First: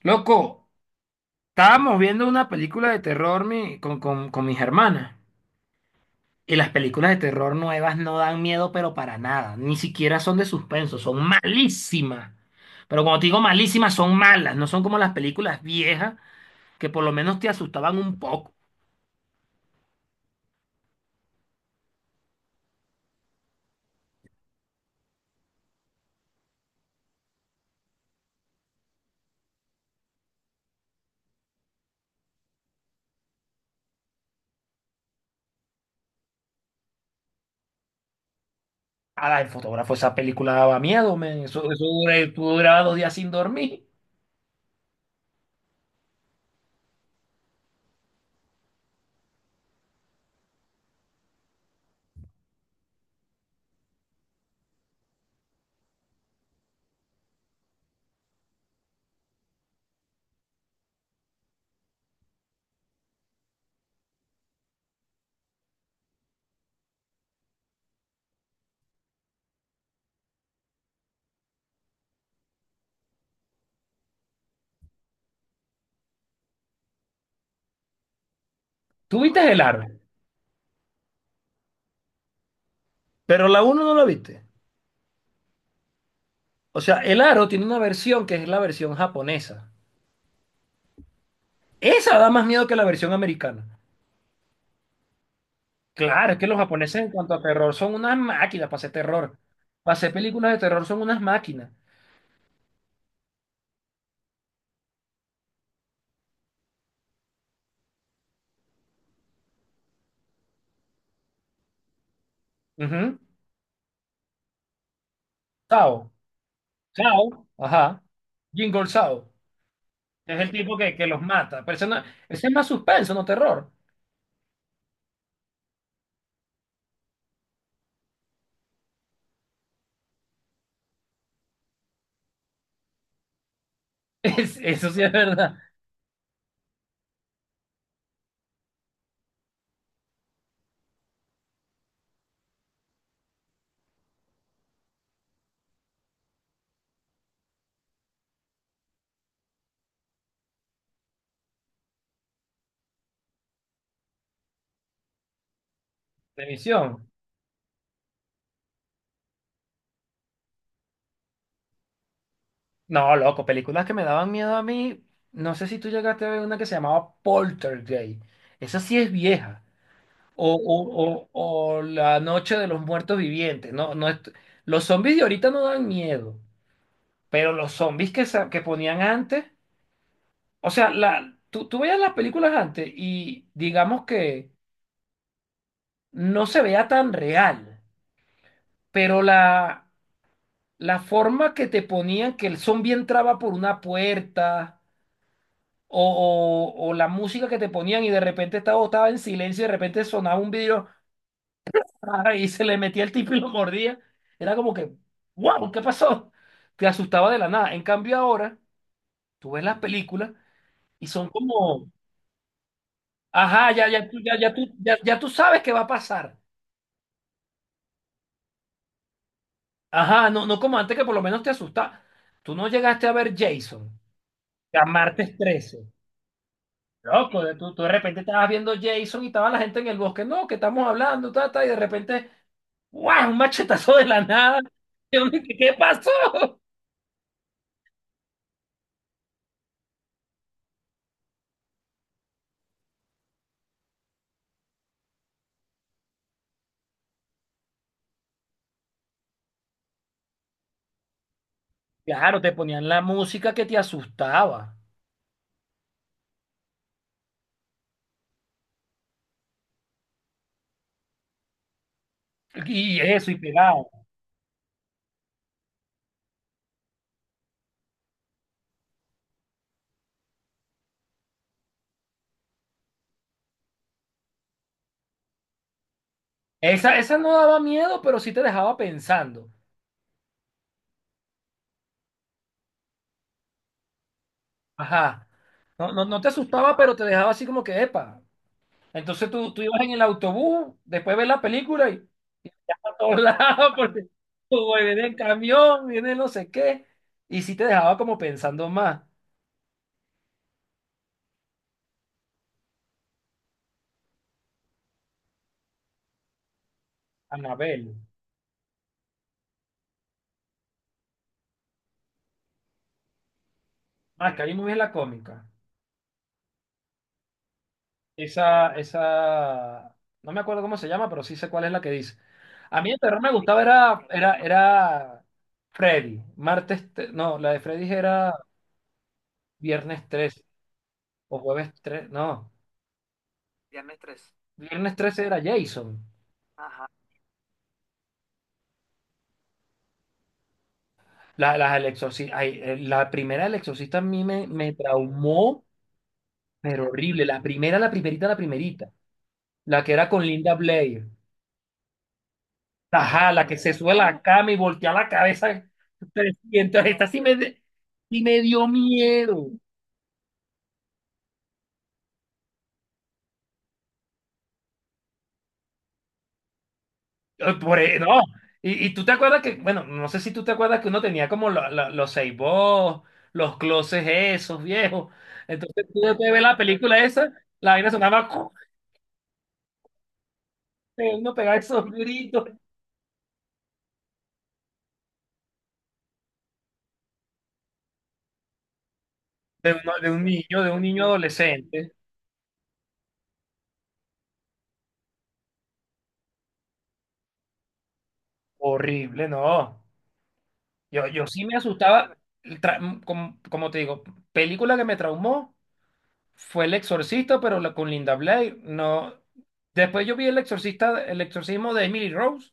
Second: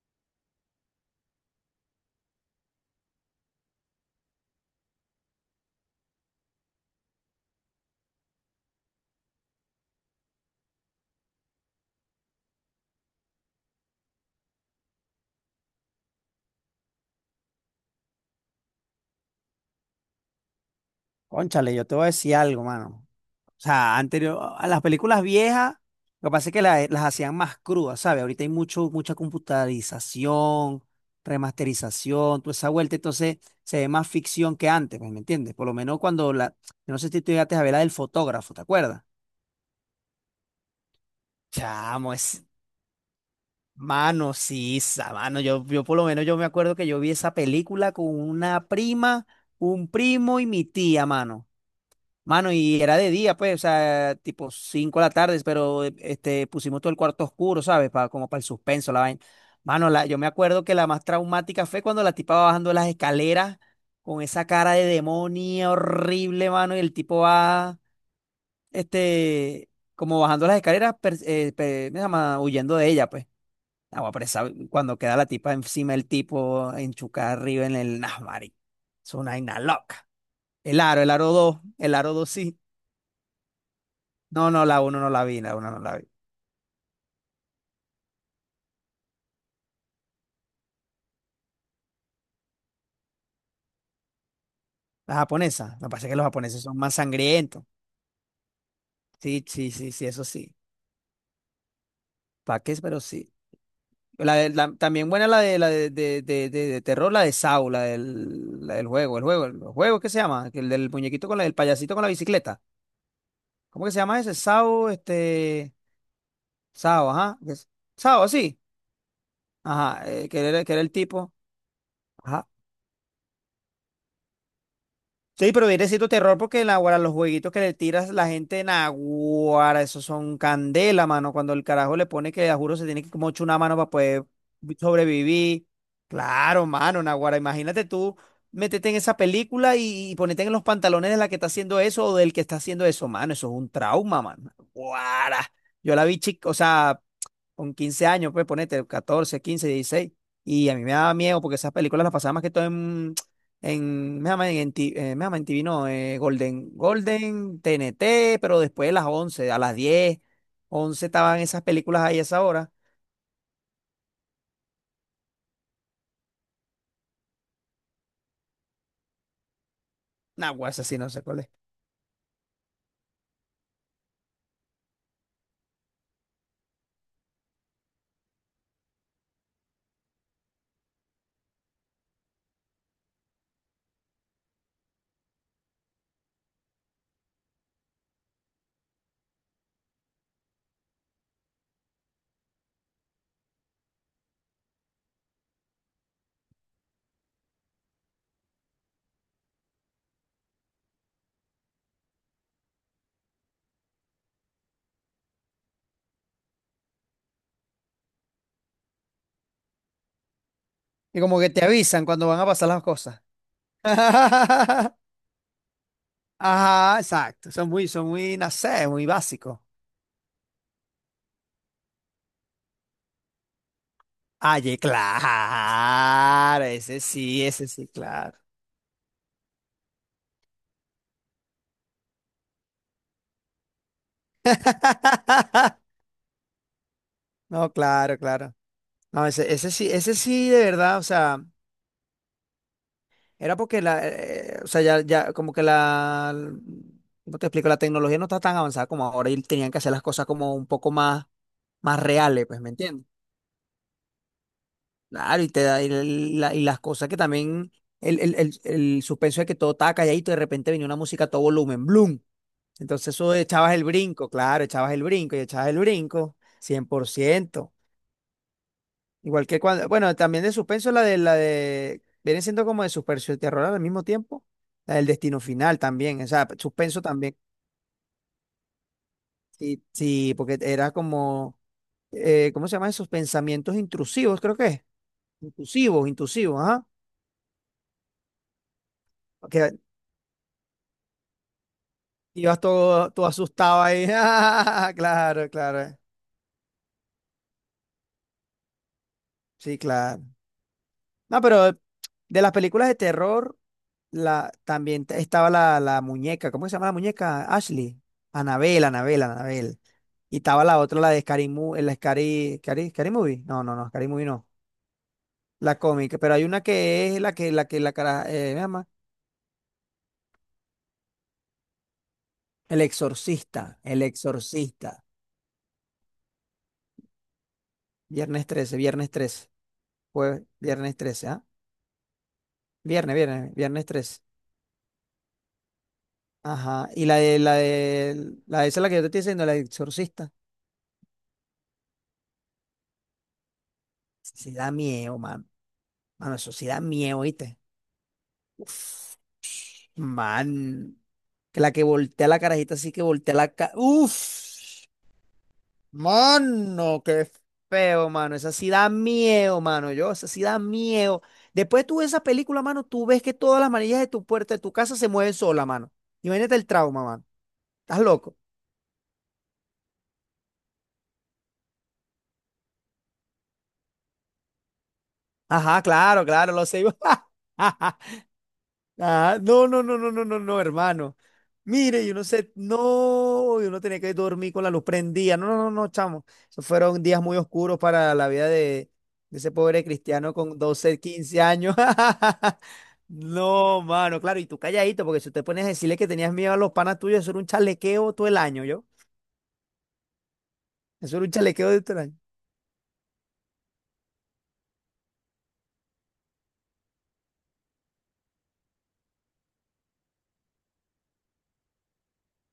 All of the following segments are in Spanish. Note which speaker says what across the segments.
Speaker 1: Loco, estábamos viendo una película de terror con mis hermanas. Y las películas de terror nuevas no dan miedo, pero para nada. Ni siquiera son de suspenso, son malísimas. Pero cuando te digo malísimas, son malas. No son como las películas viejas que por lo menos te asustaban un poco.
Speaker 2: Cónchale, yo te voy a decir algo, mano. O sea, anterior a las películas viejas, lo que pasa es que las hacían más crudas, ¿sabes? Ahorita hay mucha computarización, remasterización, toda esa vuelta, entonces se ve más ficción que antes, pues, ¿me entiendes? Por lo menos yo no sé si tú llegaste a ver la del fotógrafo, ¿te acuerdas?
Speaker 1: Ah, el fotógrafo, esa película daba miedo, men.
Speaker 2: Chamo, es,
Speaker 1: Tú durabas 2 días sin dormir.
Speaker 2: mano, sí, esa, mano, yo por lo menos yo me acuerdo que yo vi esa película con una prima, un primo y mi tía, mano. Mano, y era de día, pues, o sea, tipo 5 de la tarde, pero pusimos todo el cuarto oscuro, ¿sabes? Como para el suspenso, la vaina. Mano, yo me acuerdo que la más traumática fue cuando la tipa va bajando las escaleras con esa cara de demonio horrible, mano, y el tipo va, este, como bajando las escaleras, ¿cómo se llama? Huyendo de ella, pues. Agua, pero cuando queda la tipa encima del tipo, enchucada arriba en el Nasmari. Es
Speaker 1: Tú
Speaker 2: una
Speaker 1: viste
Speaker 2: vaina
Speaker 1: El Aro,
Speaker 2: loca. El aro dos, el aro 2.
Speaker 1: pero la uno no la viste.
Speaker 2: No, no, la uno no la vi, la uno no la vi.
Speaker 1: O sea, El Aro tiene una versión que es la versión japonesa. Esa da más miedo que la versión americana.
Speaker 2: La japonesa, me parece que los
Speaker 1: Claro, es que los
Speaker 2: japoneses son más
Speaker 1: japoneses en cuanto a
Speaker 2: sangrientos.
Speaker 1: terror son unas máquinas para hacer terror.
Speaker 2: Sí, sí, sí,
Speaker 1: Para
Speaker 2: sí,
Speaker 1: hacer
Speaker 2: eso
Speaker 1: películas
Speaker 2: sí.
Speaker 1: de terror son unas máquinas.
Speaker 2: ¿Para qué? Pero sí. También buena la de de terror, la de Saw, la del juego, el juego, ¿qué se llama? El del muñequito con el payasito con la bicicleta.
Speaker 1: Ujú.
Speaker 2: ¿Cómo que se llama ese? Saw,
Speaker 1: Sao.
Speaker 2: Saw, ajá.
Speaker 1: Sao. Ajá.
Speaker 2: Saw, sí.
Speaker 1: Jingle Sao.
Speaker 2: Ajá,
Speaker 1: Es el
Speaker 2: que
Speaker 1: tipo
Speaker 2: era el
Speaker 1: que los
Speaker 2: tipo.
Speaker 1: mata. Pero eso no- Ese es más suspenso, no terror.
Speaker 2: Sí, pero viene siendo terror porque naguará, los jueguitos que le tiras la gente naguará, esos son candela, mano. Cuando el carajo le pone que, a juro, se tiene que como echar una mano para poder
Speaker 1: Es- eso sí es verdad.
Speaker 2: sobrevivir. Claro, mano, naguará. Imagínate tú meterte en esa película y ponerte en los pantalones de la que está haciendo eso o del que está haciendo eso, mano. Eso es un trauma, mano. Naguará. Yo la vi chica, o sea con 15 años, pues ponete 14 15 dieciséis. Y a mí me daba miedo porque esas películas las pasaba más que todo me llaman me llaman en TV, no, Golden,
Speaker 1: Televisión.
Speaker 2: Golden, TNT, pero después de las 10 11 estaban esas películas ahí a esa hora.
Speaker 1: No, loco, películas que me daban miedo a mí. No sé si tú llegaste a ver una que se llamaba Poltergeist. Esa sí es vieja.
Speaker 2: Nah,
Speaker 1: O,
Speaker 2: güey, esa sí no sé
Speaker 1: o,
Speaker 2: cuál es.
Speaker 1: o, o La Noche de los Muertos Vivientes. No, no, los zombies de ahorita no dan miedo. Pero los zombies que ponían antes, o sea, tú veías las películas antes y digamos que no se veía tan real, pero la forma que te ponían que el zombie entraba por una puerta o la música que te ponían y de repente estaba en silencio y de repente sonaba un video y se le metía el tipo y lo mordía, era como que, wow, ¿qué pasó? Te asustaba de la nada. En cambio ahora, tú ves las películas y
Speaker 2: Y
Speaker 1: son
Speaker 2: como que te
Speaker 1: como...
Speaker 2: avisan cuando van a pasar las cosas.
Speaker 1: Ajá, ya, ya, tú- ya, ya, tú, ya, ya tú sabes qué va a pasar.
Speaker 2: Ajá, exacto. Son muy, no sé, muy básicos.
Speaker 1: Ajá, no, no como antes que por lo menos te asustaba. Tú no llegaste a ver Jason,
Speaker 2: Ay,
Speaker 1: a martes trece.
Speaker 2: claro,
Speaker 1: Loco, de-
Speaker 2: ese
Speaker 1: tú de
Speaker 2: sí,
Speaker 1: repente
Speaker 2: claro.
Speaker 1: estabas viendo Jason y estaba la gente en el bosque. No, que estamos hablando, ta, ta, y de repente, ¡guau! Un machetazo de la nada. Y uno, ¿Qué pasó?
Speaker 2: No, claro, claro. No, ese, ese sí, de verdad, o sea, era porque o sea, ya, ya, como que ¿cómo te explico? La tecnología no está tan avanzada como ahora y tenían que hacer las cosas como un poco más, más
Speaker 1: Claro,
Speaker 2: reales,
Speaker 1: te
Speaker 2: pues, ¿me
Speaker 1: ponían la
Speaker 2: entiendes?
Speaker 1: música que te asustaba.
Speaker 2: Claro, y te da, y, la- y las cosas que también, el suspenso de que todo estaba calladito y de repente venía una música a todo volumen, ¡bloom!
Speaker 1: Y
Speaker 2: Entonces
Speaker 1: eso,
Speaker 2: eso
Speaker 1: y
Speaker 2: echabas el
Speaker 1: pegado.
Speaker 2: brinco, claro, echabas el brinco y echabas el brinco, 100%. Igual que cuando, bueno, también de suspenso la de viene siendo como de suspenso y terror al mismo tiempo, la del destino final también, o sea,
Speaker 1: Esa,
Speaker 2: suspenso
Speaker 1: esa no
Speaker 2: también.
Speaker 1: daba miedo, pero sí te dejaba pensando.
Speaker 2: Sí, sí, porque era como ¿cómo se llama esos pensamientos intrusivos? Creo que es.
Speaker 1: Ajá. No, no,
Speaker 2: Intrusivos,
Speaker 1: no te
Speaker 2: intrusivos,
Speaker 1: asustaba,
Speaker 2: ajá.
Speaker 1: pero te dejaba así como que, epa. Entonces tú
Speaker 2: Que
Speaker 1: ibas en el autobús, después ves la película y
Speaker 2: ibas
Speaker 1: ya a todos
Speaker 2: todo
Speaker 1: lados,
Speaker 2: asustado
Speaker 1: porque
Speaker 2: ahí.
Speaker 1: como
Speaker 2: Ah,
Speaker 1: viene el
Speaker 2: claro,
Speaker 1: camión,
Speaker 2: claro.
Speaker 1: viene no sé qué. Y sí te dejaba como pensando más.
Speaker 2: Sí, claro. No, pero de las películas de terror, también estaba la muñeca. ¿Cómo se llama la muñeca?
Speaker 1: Anabel.
Speaker 2: Ashley. Anabel, Anabel, Anabel. Y estaba la otra, la de Scary Movie, Scary Movie. No, no, no, Scary Movie
Speaker 1: Ah, que
Speaker 2: no.
Speaker 1: ahí me vi la cómica.
Speaker 2: La cómica, pero hay una que es la que, la cara, ¿me
Speaker 1: Esa,
Speaker 2: llama?
Speaker 1: esa, no me acuerdo cómo se llama, pero sí sé cuál es la que dice.
Speaker 2: El
Speaker 1: A mí el terror me gustaba,
Speaker 2: Exorcista, El
Speaker 1: era, era,
Speaker 2: Exorcista.
Speaker 1: era Freddy. No, la de Freddy era
Speaker 2: Viernes 13,
Speaker 1: viernes 13
Speaker 2: jueves, viernes trece,
Speaker 1: o
Speaker 2: ¿ah?
Speaker 1: jueves 13, no,
Speaker 2: Viernes 13.
Speaker 1: viernes 13 era Jason.
Speaker 2: Ajá. Y la de esa es la que yo te estoy diciendo, la de Exorcista.
Speaker 1: La, las del Exorcista, ay, la primera del Exorcista a mí me,
Speaker 2: Sí da
Speaker 1: me
Speaker 2: miedo, man.
Speaker 1: traumó,
Speaker 2: Mano, eso sí da
Speaker 1: pero
Speaker 2: miedo,
Speaker 1: horrible. La
Speaker 2: ¿viste?
Speaker 1: primera, la primerita, la primerita.
Speaker 2: Uf,
Speaker 1: La que era con Linda
Speaker 2: man.
Speaker 1: Blair.
Speaker 2: Que la que voltea la carajita así que
Speaker 1: Ajá,
Speaker 2: voltea
Speaker 1: la
Speaker 2: la
Speaker 1: que
Speaker 2: cara.
Speaker 1: se sube a
Speaker 2: Uf.
Speaker 1: la cama y voltea la cabeza. 300.
Speaker 2: Mano,
Speaker 1: Esta sí
Speaker 2: qué
Speaker 1: me, de-
Speaker 2: feo,
Speaker 1: sí
Speaker 2: mano.
Speaker 1: me
Speaker 2: Esa
Speaker 1: dio
Speaker 2: sí da
Speaker 1: miedo.
Speaker 2: miedo, mano. Yo, esa sí da miedo. Después tú ves esa película, mano, tú ves que todas las manillas de tu puerta, de tu casa se mueven sola, mano. Imagínate el trauma, mano. ¿Estás
Speaker 1: No.
Speaker 2: loco?
Speaker 1: Y tú te acuerdas que, bueno, no sé si tú te acuerdas que uno tenía como la- la- los Seibos, los closes esos viejos.
Speaker 2: Ajá,
Speaker 1: Entonces tú después
Speaker 2: claro,
Speaker 1: de ver
Speaker 2: claro,
Speaker 1: la
Speaker 2: lo sé.
Speaker 1: película esa, la vaina sonaba,
Speaker 2: Ah, no, no, no, no, no, no, no, hermano.
Speaker 1: uno pegaba esos
Speaker 2: Mire, yo no
Speaker 1: gritos.
Speaker 2: sé, no, yo no tenía que dormir con la luz prendida. No, no, no, no, chamo. Esos fueron días muy oscuros para la vida de ese
Speaker 1: De,
Speaker 2: pobre
Speaker 1: uno-
Speaker 2: cristiano con
Speaker 1: de un
Speaker 2: 12,
Speaker 1: niño
Speaker 2: 15 años.
Speaker 1: adolescente,
Speaker 2: No, mano, claro, y tú calladito, porque si te pones a decirle que tenías miedo a los panas tuyos, eso era un chalequeo todo el año, ¿yo?
Speaker 1: horrible, no. Yo,
Speaker 2: Eso era
Speaker 1: yo
Speaker 2: un
Speaker 1: sí me
Speaker 2: chalequeo de todo el
Speaker 1: asustaba,
Speaker 2: año.
Speaker 1: el tra- como, como te digo, película que me traumó fue El Exorcista, pero la, con Linda Blair, no. Después yo vi El Exorcista, El Exorcismo de Emily Rose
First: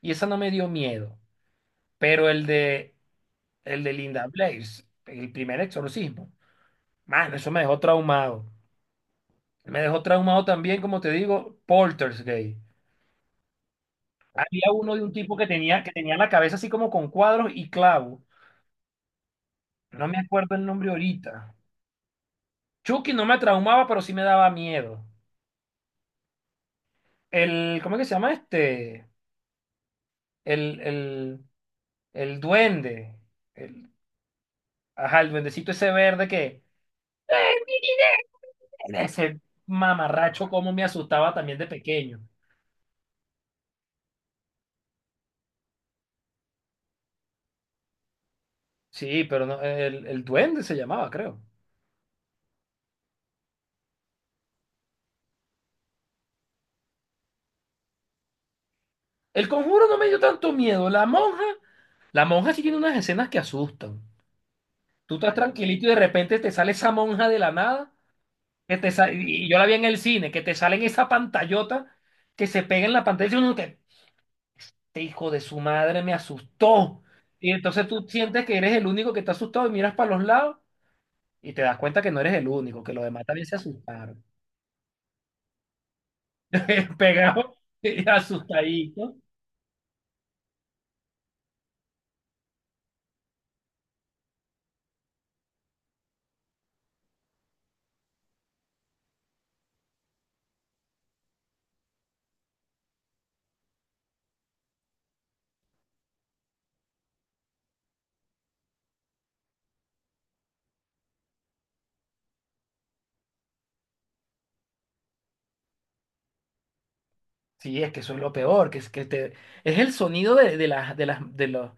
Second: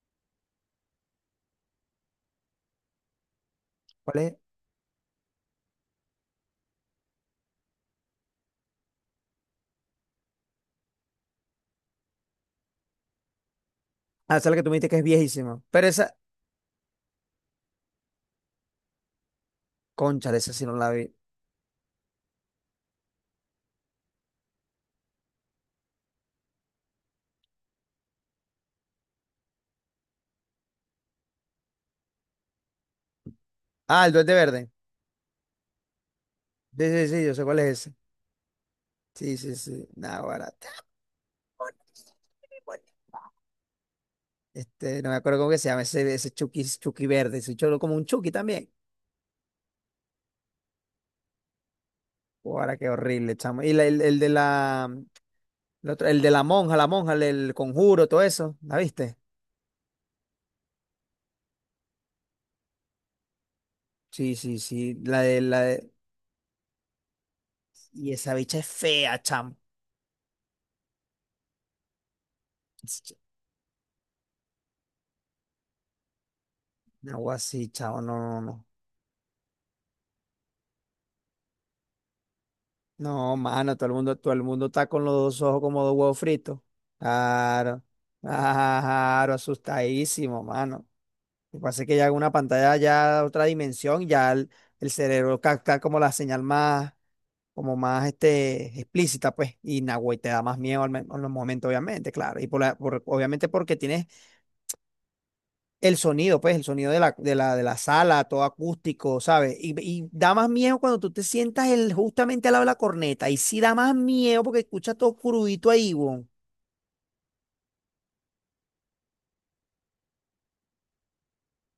Speaker 1: y esa no me dio miedo, pero el de
Speaker 2: ¿Cuál
Speaker 1: Linda
Speaker 2: es?
Speaker 1: Blair, el primer exorcismo, mano, eso me dejó traumado. Me dejó traumado también, como te digo, Poltergeist.
Speaker 2: Ah, esa es la que tú
Speaker 1: Había
Speaker 2: me dijiste
Speaker 1: uno
Speaker 2: que
Speaker 1: de
Speaker 2: es
Speaker 1: un tipo que
Speaker 2: viejísima.
Speaker 1: tenía,
Speaker 2: Pero
Speaker 1: que
Speaker 2: esa,
Speaker 1: tenía la cabeza así como con cuadros y clavos. No me
Speaker 2: concha,
Speaker 1: acuerdo
Speaker 2: esa
Speaker 1: el
Speaker 2: sí no
Speaker 1: nombre
Speaker 2: la vi.
Speaker 1: ahorita. Chucky no me traumaba, pero sí me daba miedo. ¿Cómo es que se llama este? El, el, el duende. El,
Speaker 2: Ah, el Duende Verde.
Speaker 1: ajá, el duendecito ese verde que
Speaker 2: Sí, sí, sí, yo sé cuál es ese. Sí,
Speaker 1: ese
Speaker 2: sí, sí.
Speaker 1: mamarracho
Speaker 2: Nada,
Speaker 1: como me asustaba también de pequeño.
Speaker 2: No me acuerdo cómo que se llama ese, ese Chucky, Chucky verde, ese cholo como un Chucky también.
Speaker 1: Sí, pero no, el duende se llamaba, creo.
Speaker 2: Ahora qué horrible, chamo. Y el de el de la monja, el del conjuro, todo eso, ¿la viste?
Speaker 1: El conjuro no me dio tanto miedo. La monja sí tiene unas escenas que asustan.
Speaker 2: Sí, sí, sí,
Speaker 1: Tú estás tranquilito y de repente te sale esa monja de la nada
Speaker 2: y esa bicha es
Speaker 1: que te sa-
Speaker 2: fea,
Speaker 1: y
Speaker 2: chamo.
Speaker 1: yo la vi en el cine, que te salen esa pantallota que se pega en la pantalla y uno que, "Este hijo de su madre me asustó."
Speaker 2: Algo
Speaker 1: Y
Speaker 2: así,
Speaker 1: entonces
Speaker 2: chavo,
Speaker 1: tú
Speaker 2: no, no,
Speaker 1: sientes que
Speaker 2: no.
Speaker 1: eres el único que está asustado y miras para los lados y te das cuenta que no eres el único, que los demás
Speaker 2: No,
Speaker 1: también se
Speaker 2: mano,
Speaker 1: asustaron.
Speaker 2: todo el mundo está con los dos ojos como dos huevos fritos.
Speaker 1: Pegado,
Speaker 2: Claro,
Speaker 1: y asustadito.
Speaker 2: claro, asustadísimo, mano. Lo que pasa es que ya una pantalla ya otra dimensión, ya el cerebro capta como la señal más, como más explícita, pues, y Nahuatl te da más miedo en los momentos, obviamente, claro. Obviamente porque tienes el sonido, pues, el sonido de de la sala, todo acústico, ¿sabes? Y da más miedo cuando tú te sientas justamente al lado de la corneta. Y sí da más miedo porque escuchas todo crudito ahí, weón,
Speaker 1: Sí, es que eso es lo peor, que es que te, es el sonido de las, de las, de los,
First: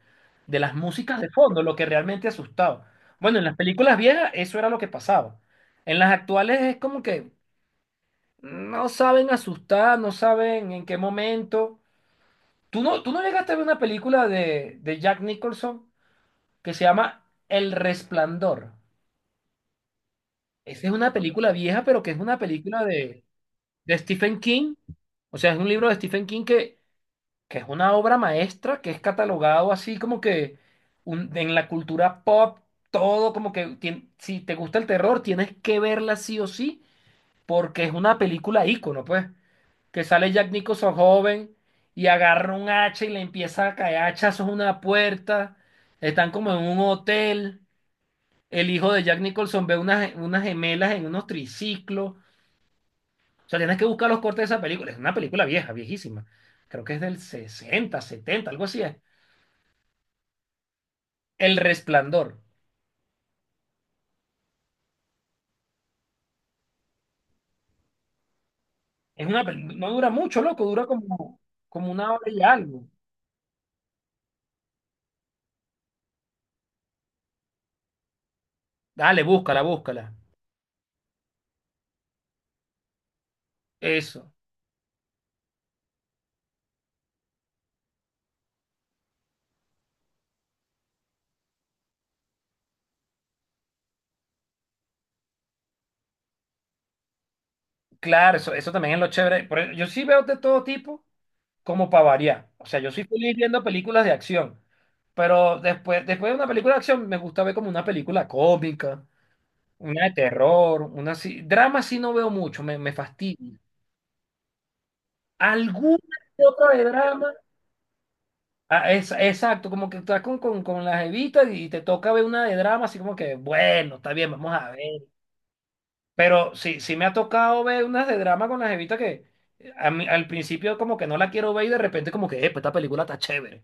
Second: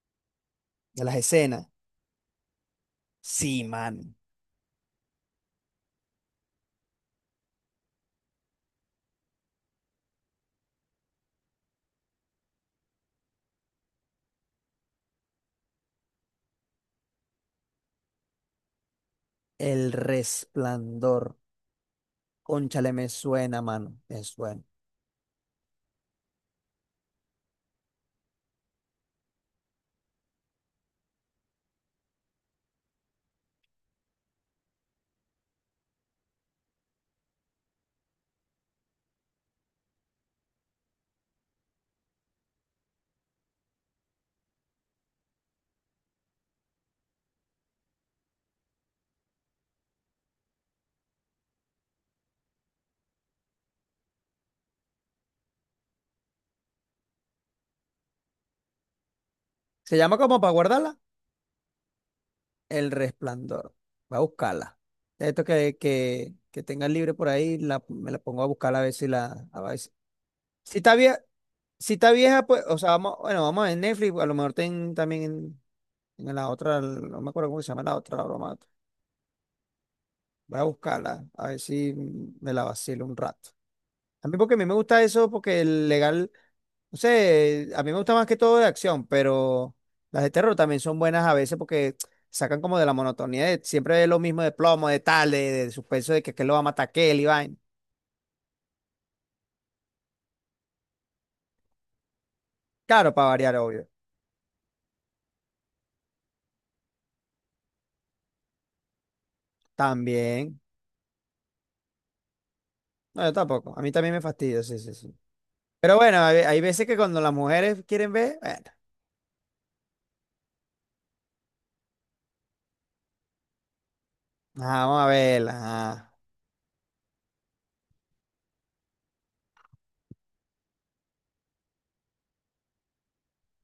Speaker 1: de las
Speaker 2: de las
Speaker 1: músicas de fondo
Speaker 2: escenas.
Speaker 1: lo que realmente asustaba. Bueno, en las
Speaker 2: Sí,
Speaker 1: películas
Speaker 2: man.
Speaker 1: viejas eso era lo que pasaba. En las actuales es como que no saben asustar, no saben en qué momento. ¿Tú no llegaste a ver una película de Jack Nicholson que se llama El Resplandor?
Speaker 2: El
Speaker 1: Esa es una
Speaker 2: resplandor.
Speaker 1: película vieja, pero que es una película
Speaker 2: Cónchale, me suena, mano.
Speaker 1: de
Speaker 2: Me
Speaker 1: Stephen
Speaker 2: suena.
Speaker 1: King. O sea, es un libro de Stephen King que es una obra maestra, que es catalogado así como que un- en la cultura pop, todo como que tien- si te gusta el terror, tienes que verla sí o sí, porque es una película ícono, pues. Que sale Jack Nicholson joven y agarra un hacha y le empieza a caer hachazos a una puerta. Están como en un hotel. El hijo de Jack Nicholson ve unas, unas gemelas en unos triciclos. O sea, tienes que buscar los cortes de esa película. Es una película vieja, viejísima. Creo que es del 60 70 algo así es.
Speaker 2: Se llama como para guardarla.
Speaker 1: El Resplandor.
Speaker 2: El Resplandor. Va a buscarla. Esto que tenga libre por ahí, me la pongo a buscar a ver si
Speaker 1: Es una
Speaker 2: la... A
Speaker 1: pel-
Speaker 2: ver
Speaker 1: no
Speaker 2: si,
Speaker 1: dura mucho, loco,
Speaker 2: si
Speaker 1: dura
Speaker 2: está vieja,
Speaker 1: como, como
Speaker 2: si está
Speaker 1: una hora y
Speaker 2: vieja, pues, o
Speaker 1: algo.
Speaker 2: sea, vamos, bueno, vamos a ver Netflix, a lo mejor ten también en la otra, no me acuerdo cómo se llama la otra, la broma.
Speaker 1: Dale, búscala, búscala.
Speaker 2: Voy a buscarla, a ver si me la vacilo un rato. A
Speaker 1: Eso.
Speaker 2: mí porque a mí me gusta eso, porque el legal. No sé, a mí me gusta más que todo de acción, pero las de terror también son buenas a veces porque sacan como de la monotonía de siempre lo mismo de plomo, de tal, de suspenso de que lo va a matar aquel y vaina.
Speaker 1: Claro, eso también es lo chévere. Por eso- yo sí veo de todo tipo, como para variar. O sea, yo soy
Speaker 2: Claro, para
Speaker 1: feliz
Speaker 2: variar,
Speaker 1: viendo
Speaker 2: obvio.
Speaker 1: películas de acción, pero después, después de una película de acción me gusta ver como una película cómica, una de
Speaker 2: También.
Speaker 1: terror, una así. Drama sí no veo mucho, me
Speaker 2: No, yo
Speaker 1: fastidia.
Speaker 2: tampoco. A mí también me fastidia, sí, sí, sí. Pero
Speaker 1: ¿Alguna
Speaker 2: bueno,
Speaker 1: que
Speaker 2: hay
Speaker 1: otra de
Speaker 2: veces que cuando las
Speaker 1: drama?
Speaker 2: mujeres quieren ver, bueno,
Speaker 1: Ah, exacto, como que estás con las evitas y te toca ver una de drama, así como que, bueno, está bien, vamos
Speaker 2: ajá,
Speaker 1: a ver.
Speaker 2: vamos a verlas. Ajá.
Speaker 1: Pero sí, sí me ha tocado ver unas de drama con las evitas que a mí- al principio como que no la quiero ver y de repente como que, "Epa, esta película está chévere."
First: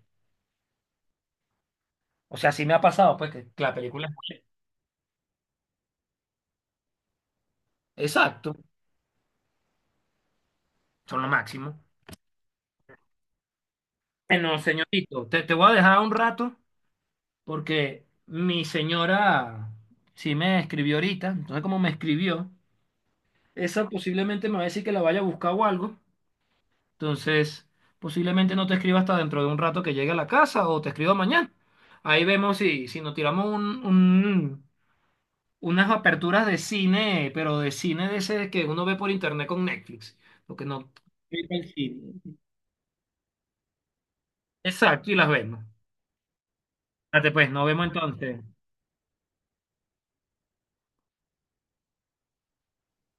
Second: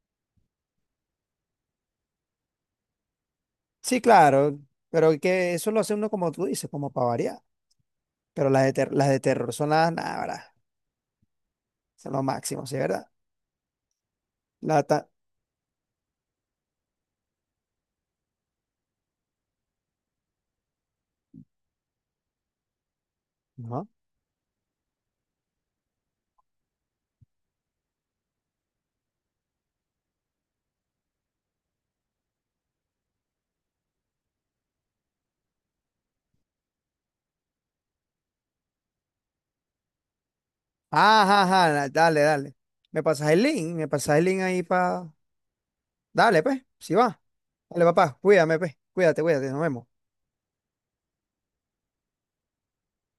Speaker 1: O sea, sí me ha pasado, pues, que la
Speaker 2: Sí,
Speaker 1: película.
Speaker 2: claro, pero que eso lo hace uno como tú dices, como para variar. Pero
Speaker 1: Exacto,
Speaker 2: las de, las de terror son las, nada,
Speaker 1: son lo máximo.
Speaker 2: son lo máximo, ¿sí, verdad?
Speaker 1: Bueno,
Speaker 2: La ta-
Speaker 1: señorito, te voy a dejar un rato porque mi señora sí me escribió ahorita. Entonces, como me escribió,
Speaker 2: Ajá.
Speaker 1: esa posiblemente me va a decir que la vaya a buscar o algo. Entonces, posiblemente no te escriba hasta dentro de un rato que llegue a la casa o te escriba mañana. Ahí vemos si, si nos tiramos unas aperturas de cine, pero de cine de ese que uno ve por internet con Netflix. Lo que no. Sí,
Speaker 2: Ajá,
Speaker 1: el
Speaker 2: ajá,
Speaker 1: cine.
Speaker 2: dale, dale. Me pasas el link, ahí
Speaker 1: Exacto,
Speaker 2: para...
Speaker 1: y las vemos.
Speaker 2: Dale, pues, si va.
Speaker 1: Date pues, nos
Speaker 2: Dale,
Speaker 1: vemos
Speaker 2: papá,
Speaker 1: entonces.
Speaker 2: cuídame, pues. Cuídate, cuídate, nos vemos.